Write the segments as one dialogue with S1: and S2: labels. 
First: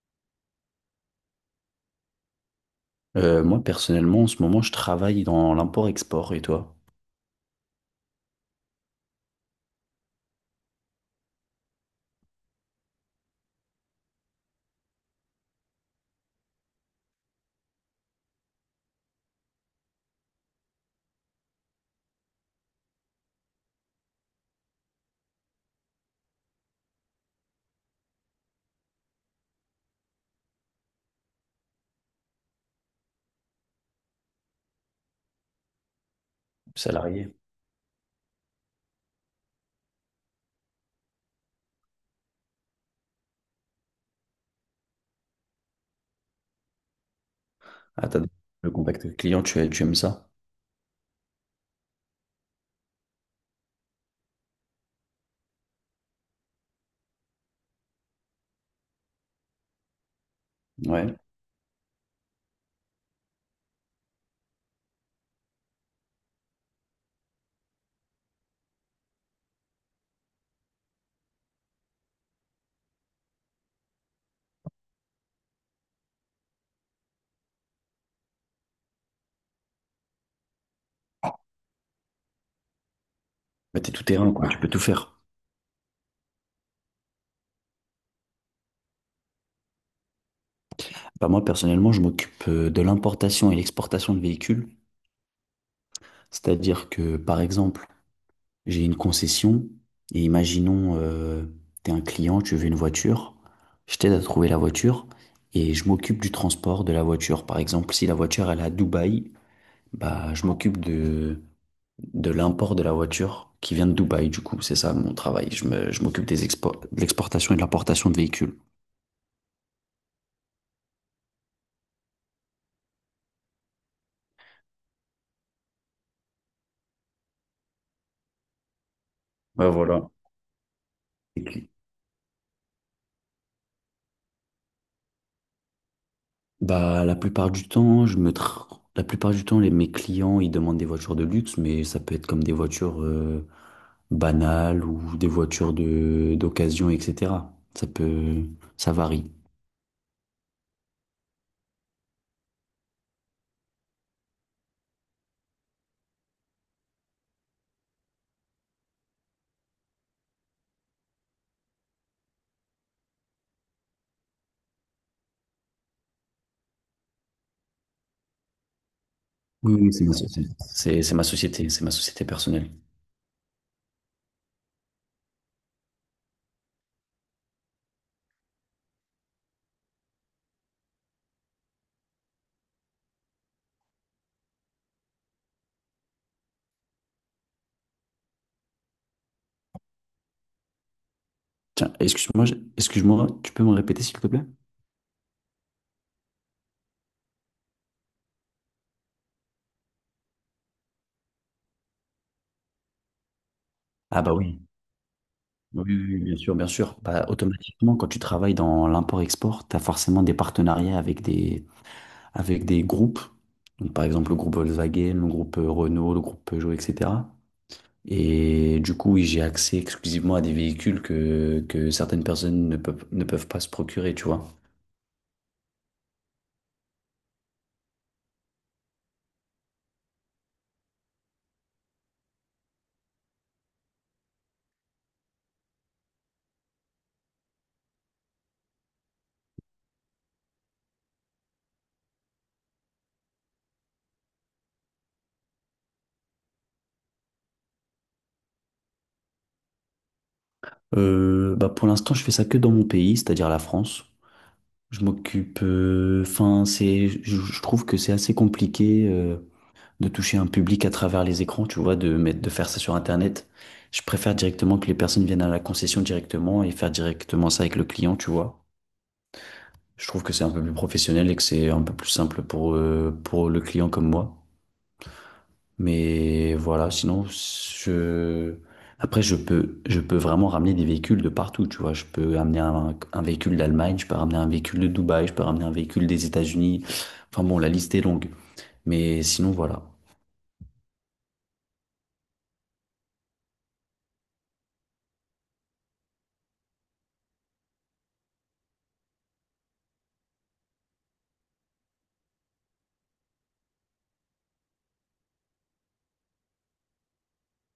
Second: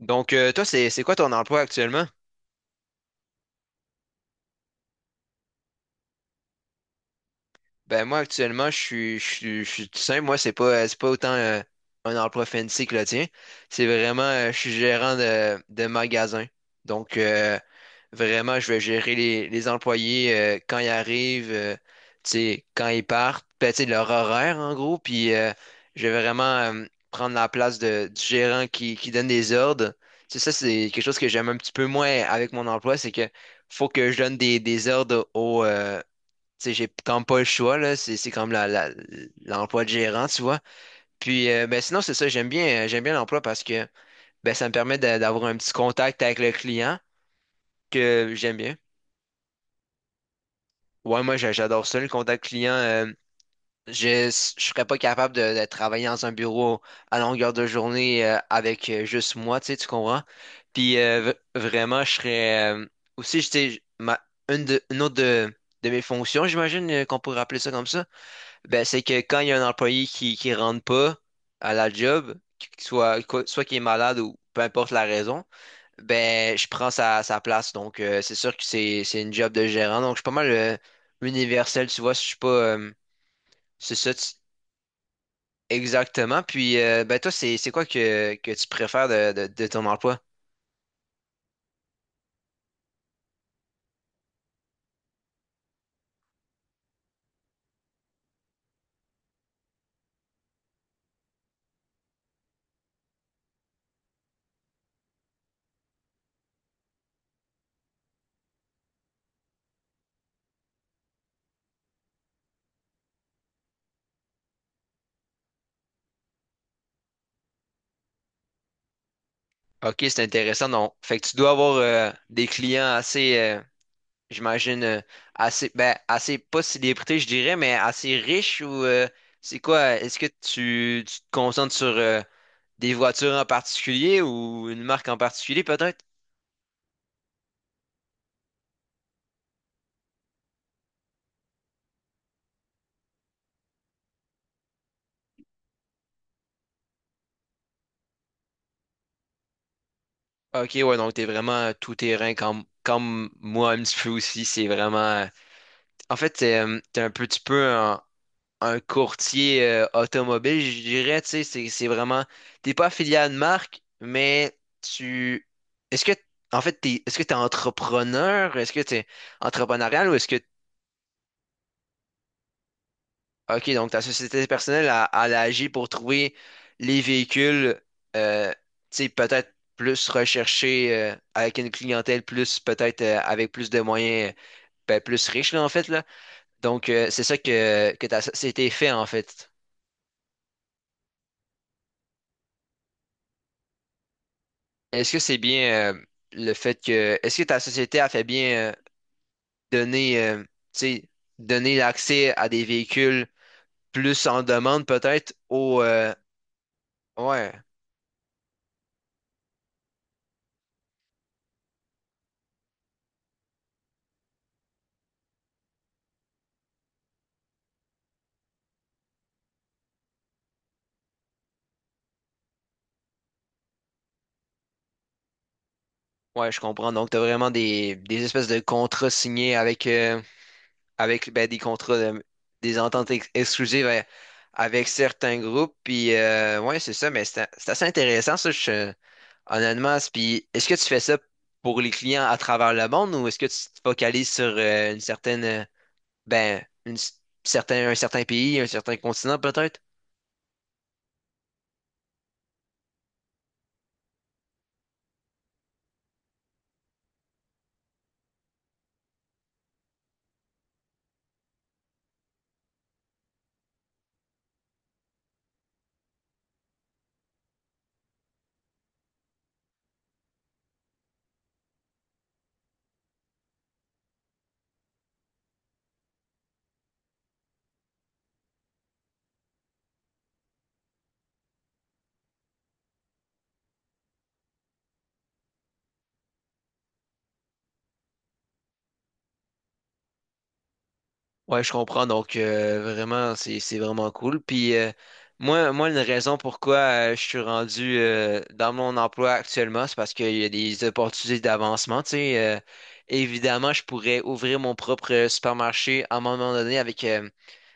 S1: Toi, c'est quoi ton emploi actuellement?
S2: Moi, personnellement, en ce moment, je travaille dans l'import-export. Et toi,
S1: Moi, actuellement, je suis tout simple. Moi, c'est pas autant un emploi fancy que le tien. C'est vraiment, je suis gérant de magasin. Donc, euh, Vraiment, je vais gérer les employés quand ils arrivent, tu sais, quand ils partent, ben, tu sais, leur horaire en gros, puis je vais vraiment prendre la place du gérant qui donne des ordres. Tu sais, ça, c'est quelque chose que j'aime un petit peu moins avec mon emploi, c'est que faut que je donne des ordres au, tu sais, j'ai quand même
S2: salarié?
S1: pas le choix, là, c'est comme l'emploi de gérant, tu vois. Puis, ben, sinon, c'est ça, j'aime bien l'emploi parce que ben, ça me permet d'avoir un petit contact avec le client
S2: Ah, t'as
S1: que j'aime
S2: le
S1: bien.
S2: contact client, tu aimes ça?
S1: Ouais, j'adore ça, le contact client. Je je serais pas capable de travailler dans un bureau à longueur de journée avec juste moi, tu sais, tu comprends?
S2: Ouais.
S1: Vraiment, je serais aussi, je sais, ma une de une autre de de mes fonctions, j'imagine qu'on pourrait appeler ça comme ça, ben c'est que quand il y a un employé qui rentre pas à la job, soit qui est malade ou peu importe la raison. Ben, je prends sa place, donc c'est sûr que c'est une job de gérant, donc je suis pas mal universel, tu vois, je suis pas...
S2: Bah, t'es
S1: c'est
S2: tout
S1: ça,
S2: terrain, quoi. Tu peux tout faire.
S1: exactement. Puis, ben toi, c'est quoi que tu préfères de ton emploi?
S2: Bah, moi, personnellement, je m'occupe de l'importation et l'exportation de véhicules. C'est-à-dire que, par exemple, j'ai une concession et imaginons, t'es un client, tu veux une voiture. Je t'aide à trouver la voiture et je m'occupe du transport de la voiture. Par exemple, si la voiture, elle est à Dubaï, bah, je m'occupe de l'import de la voiture qui vient de Dubaï, du coup, c'est ça mon travail. Je m'occupe de l'exportation et de l'importation de véhicules.
S1: Ok, c'est intéressant, donc fait que tu dois avoir des clients assez, j'imagine assez, pas célébrité, je dirais, mais assez riche ou c'est
S2: Ouais,
S1: quoi?
S2: voilà.
S1: Est-ce que tu te
S2: Et puis,
S1: concentres sur des voitures en particulier ou une marque en particulier peut-être?
S2: bah, la plupart du temps, mes clients, ils demandent des voitures de luxe, mais ça peut être comme des voitures banales ou des voitures de d'occasion, etc. Ça peut, ça varie.
S1: Ok, ouais, donc t'es vraiment tout terrain comme, comme moi un petit peu aussi. C'est vraiment. En fait, t'es, t'es un petit peu. En, un courtier automobile, je dirais, tu sais, c'est vraiment, t'es pas affilié à une marque, mais tu, est-ce que, en fait, t'es, est-ce que t'es entrepreneur, est-ce que t'es
S2: Oui, oui, c'est
S1: entrepreneurial
S2: ma
S1: ou est-ce que,
S2: société. C'est ma société, c'est ma société personnelle.
S1: ok, donc ta société personnelle a, elle agit pour trouver les véhicules, euh, tu sais, peut-être plus recherchés avec une clientèle plus, peut-être avec plus de moyens, ben, plus riche, là, en fait, là. Donc, c'est ça que ta société fait, en fait.
S2: Tiens, excuse-moi, excuse-moi, tu peux me répéter s'il te plaît?
S1: Est-ce que c'est bien le fait que est-ce que ta société a fait bien donner tu sais donner l'accès à des véhicules
S2: Ah
S1: plus
S2: bah
S1: en
S2: oui.
S1: demande peut-être au
S2: Oui, oui, oui, bien sûr, bien sûr. Bah,
S1: ouais
S2: automatiquement, quand tu travailles dans l'import-export, tu as forcément des partenariats avec des groupes. Donc, par exemple, le groupe Volkswagen, le groupe Renault, le groupe Peugeot, etc. Et du coup, oui, j'ai accès exclusivement à des véhicules que certaines personnes ne peuvent pas se procurer, tu vois.
S1: ouais je comprends donc t'as vraiment des espèces de contrats signés avec avec ben, des ententes exclusives avec certains groupes puis ouais c'est ça mais c'est assez intéressant ça honnêtement. Puis est-ce que tu fais ça pour les clients à travers le monde ou est-ce que tu te focalises sur une certaine ben, un certain pays, un certain continent peut-être.
S2: Bah, pour l'instant, je fais ça que dans mon pays, c'est-à-dire la France. Je trouve que c'est assez compliqué de toucher un public à travers les écrans, tu vois, de faire ça sur Internet. Je préfère directement que les personnes viennent à la concession directement et faire directement ça avec le client, tu vois. Je trouve que c'est un peu plus professionnel et que c'est un peu plus simple pour le client comme moi. Mais voilà, sinon, je... Après, je peux vraiment ramener des véhicules de partout, tu vois. Je peux amener un véhicule d'Allemagne, je peux ramener un véhicule de Dubaï, je peux ramener un véhicule des États-Unis. Enfin bon, la liste est longue. Mais sinon, voilà.
S1: Ouais, je comprends. Donc, vraiment, c'est vraiment cool. Puis, moi, une raison pourquoi je suis rendu dans mon emploi actuellement, c'est parce qu'il y a des opportunités d'avancement. Évidemment, je pourrais ouvrir mon propre supermarché à un moment donné avec, euh,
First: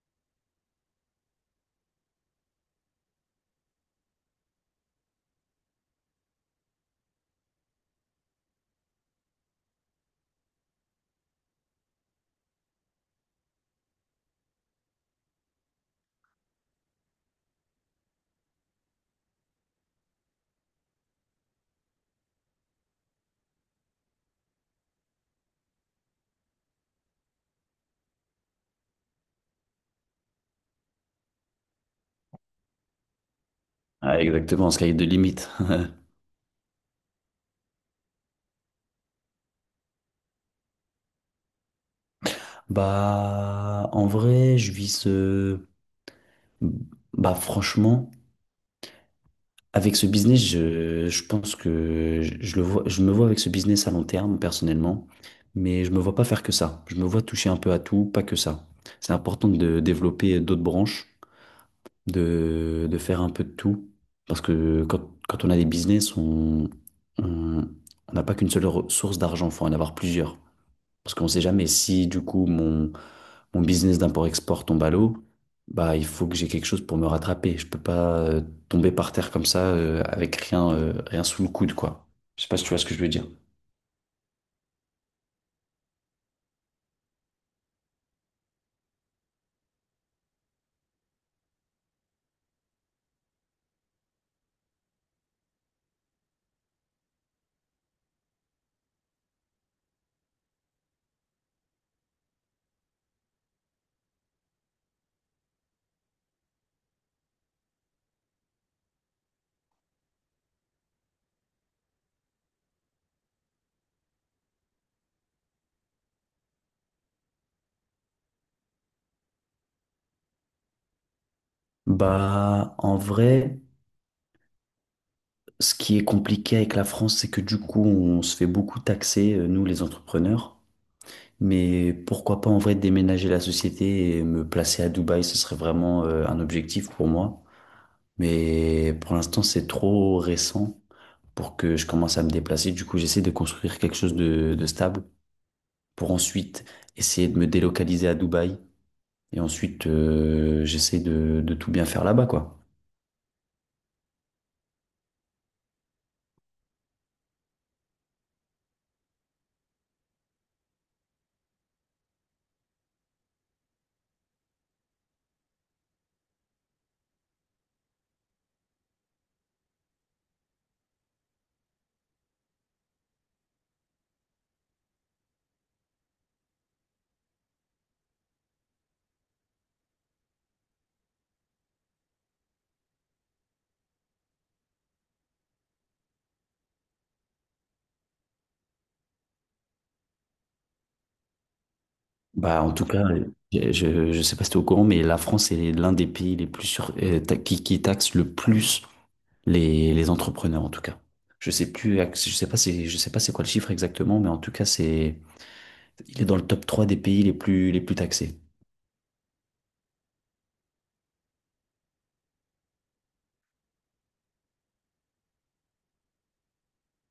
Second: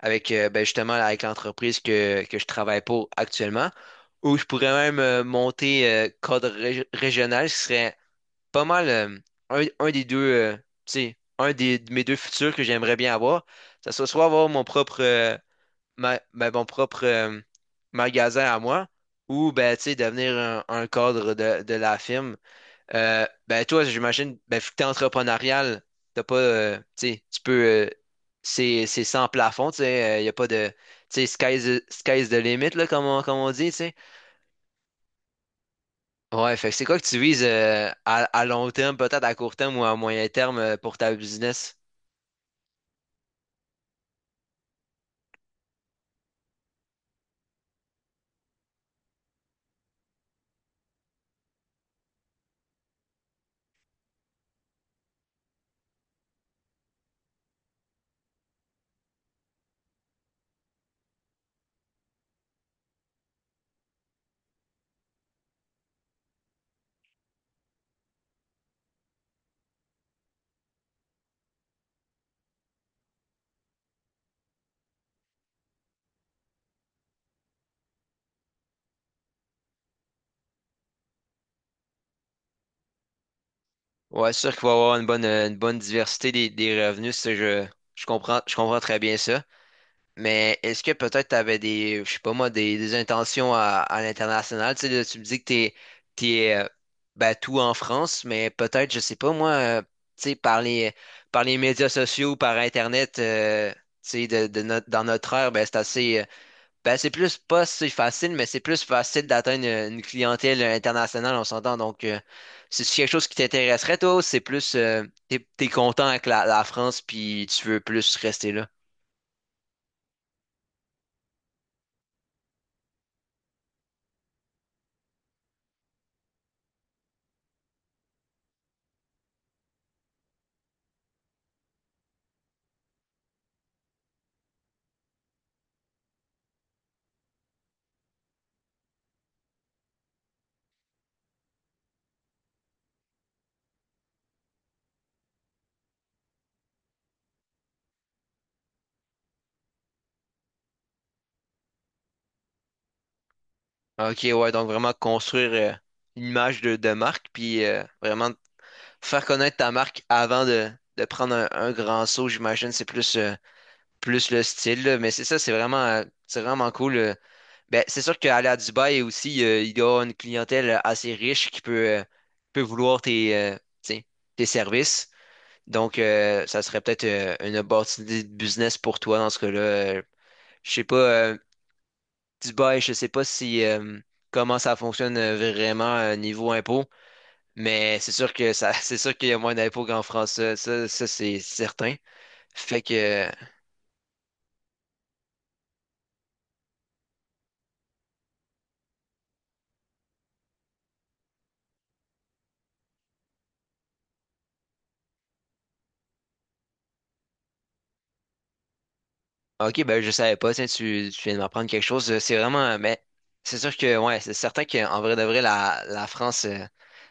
S1: avec euh, ben, justement, avec l'entreprise que je travaille pour actuellement. Ou je pourrais même monter code régional, ce qui serait pas mal un des deux, tu sais, un des, de mes deux futurs que j'aimerais bien avoir, ça serait soit avoir mon propre, mon propre magasin à moi, ou ben, tu sais, devenir un cadre de la firme. Ben, toi, j'imagine, ben, vu que t'es entrepreneurial, t'as pas, tu sais, tu peux, euh, c'est sans plafond, tu sais, il n'y a pas de, tu sais, sky's the limit, là, comme on dit, tu sais.
S2: Ah, exactement, sky de limite.
S1: Ouais, fait que c'est quoi que tu vises à long terme, peut-être à court terme ou à moyen terme pour ta business?
S2: Bah, en vrai, je vis ce... Bah, franchement, avec ce business, je pense que je le vois, je me vois avec ce business à long terme, personnellement, mais je me vois pas faire que ça. Je me vois toucher un peu à tout, pas que ça. C'est important de développer d'autres branches, de faire un peu de tout, parce que quand on a des business, on, on n'a pas qu'une seule source d'argent, faut en avoir plusieurs. Parce qu'on sait jamais si, du coup, mon business d'import-export tombe à l'eau, bah, il faut que j'ai quelque chose pour me rattraper. Je peux pas tomber par terre comme ça avec rien, rien sous le coude, quoi. Je sais pas si tu vois ce que je veux dire.
S1: Ouais, c'est sûr qu'il va y avoir une bonne diversité des revenus, je comprends très bien ça. Mais est-ce que peut-être tu avais des, je sais pas moi, des intentions à l'international? Tu sais, là, tu me dis que t'es, t'es euh, ben, tout en France, mais peut-être, je sais pas moi, tu sais, par les médias sociaux, par Internet, tu sais, de, dans notre ère, ben, c'est assez. Ben, c'est plus pas si facile, mais c'est plus facile d'atteindre une clientèle internationale, on s'entend. Donc, c'est quelque chose qui t'intéresserait, toi, ou c'est plus, t'es content avec la France, puis tu veux plus rester là.
S2: Bah, en vrai, ce qui est compliqué avec la France, c'est que du coup, on se fait beaucoup taxer, nous, les entrepreneurs. Mais pourquoi pas en vrai déménager la société et me placer à Dubaï, ce serait vraiment un objectif pour moi. Mais pour l'instant, c'est trop récent pour que je commence à me déplacer. Du coup, j'essaie de construire quelque chose de stable pour ensuite essayer de me délocaliser à Dubaï. Et ensuite, j'essaie de tout bien faire là-bas, quoi.
S1: Ok, ouais, donc vraiment construire une image de marque, puis vraiment faire connaître ta marque avant de prendre un grand saut, j'imagine, c'est plus, plus le style, là. Mais c'est ça, c'est vraiment cool. Ben, c'est sûr qu'aller à Dubaï aussi, il y a une clientèle assez riche qui peut, euh, peut vouloir tes, tu sais, tes services. Donc, ça serait peut-être une opportunité de business pour toi dans ce cas-là. Je sais pas, Dubaï, je sais pas si comment ça fonctionne vraiment niveau impôt, mais c'est sûr que ça, c'est sûr qu'il y a moins d'impôts qu'en France. Ça, c'est certain.
S2: Bah, en
S1: Fait
S2: tout cas,
S1: que
S2: je sais pas si tu es au courant, mais la France est l'un des pays les plus sur, qui taxe le plus les entrepreneurs, en tout cas. Je sais pas je sais pas c'est quoi le chiffre exactement, mais en tout cas, il est dans le top 3 des pays les plus taxés.
S1: ok, ben je savais pas, tiens, tu viens de m'apprendre quelque chose. C'est vraiment, mais c'est sûr que, ouais, c'est certain qu'en vrai de vrai, la France,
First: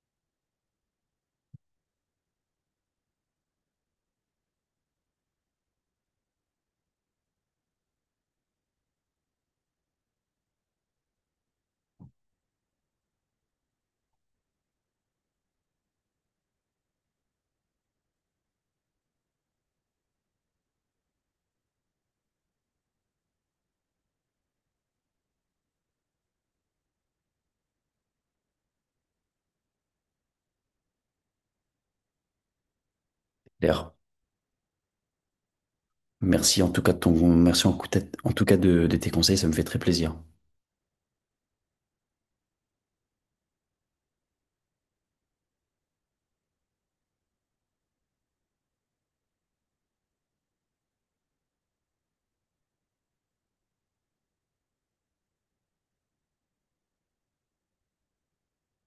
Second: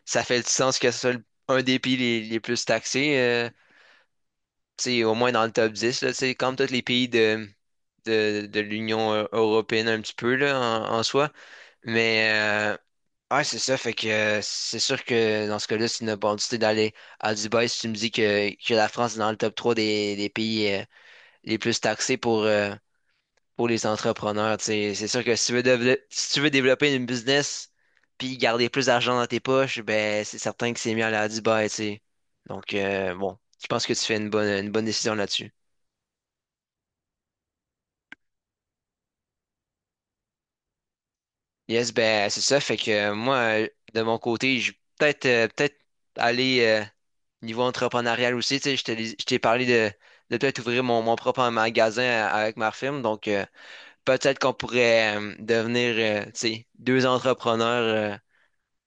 S1: ça fait du sens que ce soit un des pays les plus taxés, tu sais, au moins dans le top 10. Là, tu sais, comme tous les pays de l'Union européenne un petit peu, là, en, en soi. Mais, ouais, c'est ça, fait que c'est sûr que dans ce cas-là, c'est une opportunité d'aller à Dubaï si tu me dis que la France est dans le top 3 des pays les plus taxés pour les entrepreneurs. Tu sais. C'est sûr que si tu veux, si tu veux développer une business puis garder plus d'argent dans tes poches, ben c'est certain que c'est mieux aller à Dubaï, tu sais. Donc bon, je pense que
S2: D'ailleurs,
S1: tu fais une bonne décision là-dessus.
S2: Merci en tout cas de tes conseils, ça me fait très plaisir.
S1: Yes, ben c'est ça. Fait que de mon côté, je peut-être peut-être aller niveau entrepreneurial aussi. Tu sais, je t'ai parlé de peut-être ouvrir mon propre magasin avec ma firme. Donc peut-être qu'on pourrait devenir tu sais, deux entrepreneurs. euh,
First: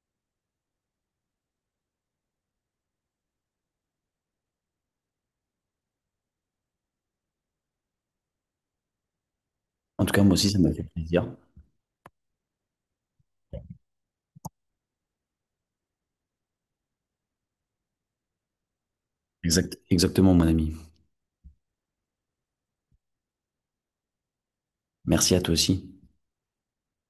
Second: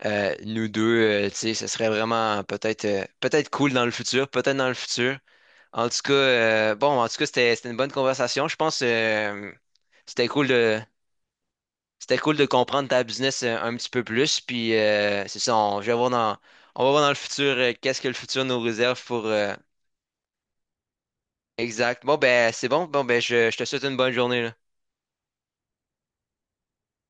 S1: Euh, Nous deux, tu sais, ce serait vraiment peut-être cool dans le futur, peut-être dans le futur. En tout cas, bon, en tout cas, c'était une bonne conversation. Je pense
S2: En tout cas,
S1: c'était
S2: moi
S1: cool
S2: aussi, ça m'a
S1: de
S2: fait plaisir.
S1: comprendre ta business un petit peu plus. Puis c'est ça, je vais voir dans on va voir dans le futur qu'est-ce que le futur nous réserve pour
S2: Exact, exactement, mon ami.
S1: exact. Bon ben c'est bon. Bon ben je te souhaite une bonne journée là.
S2: Merci à toi aussi.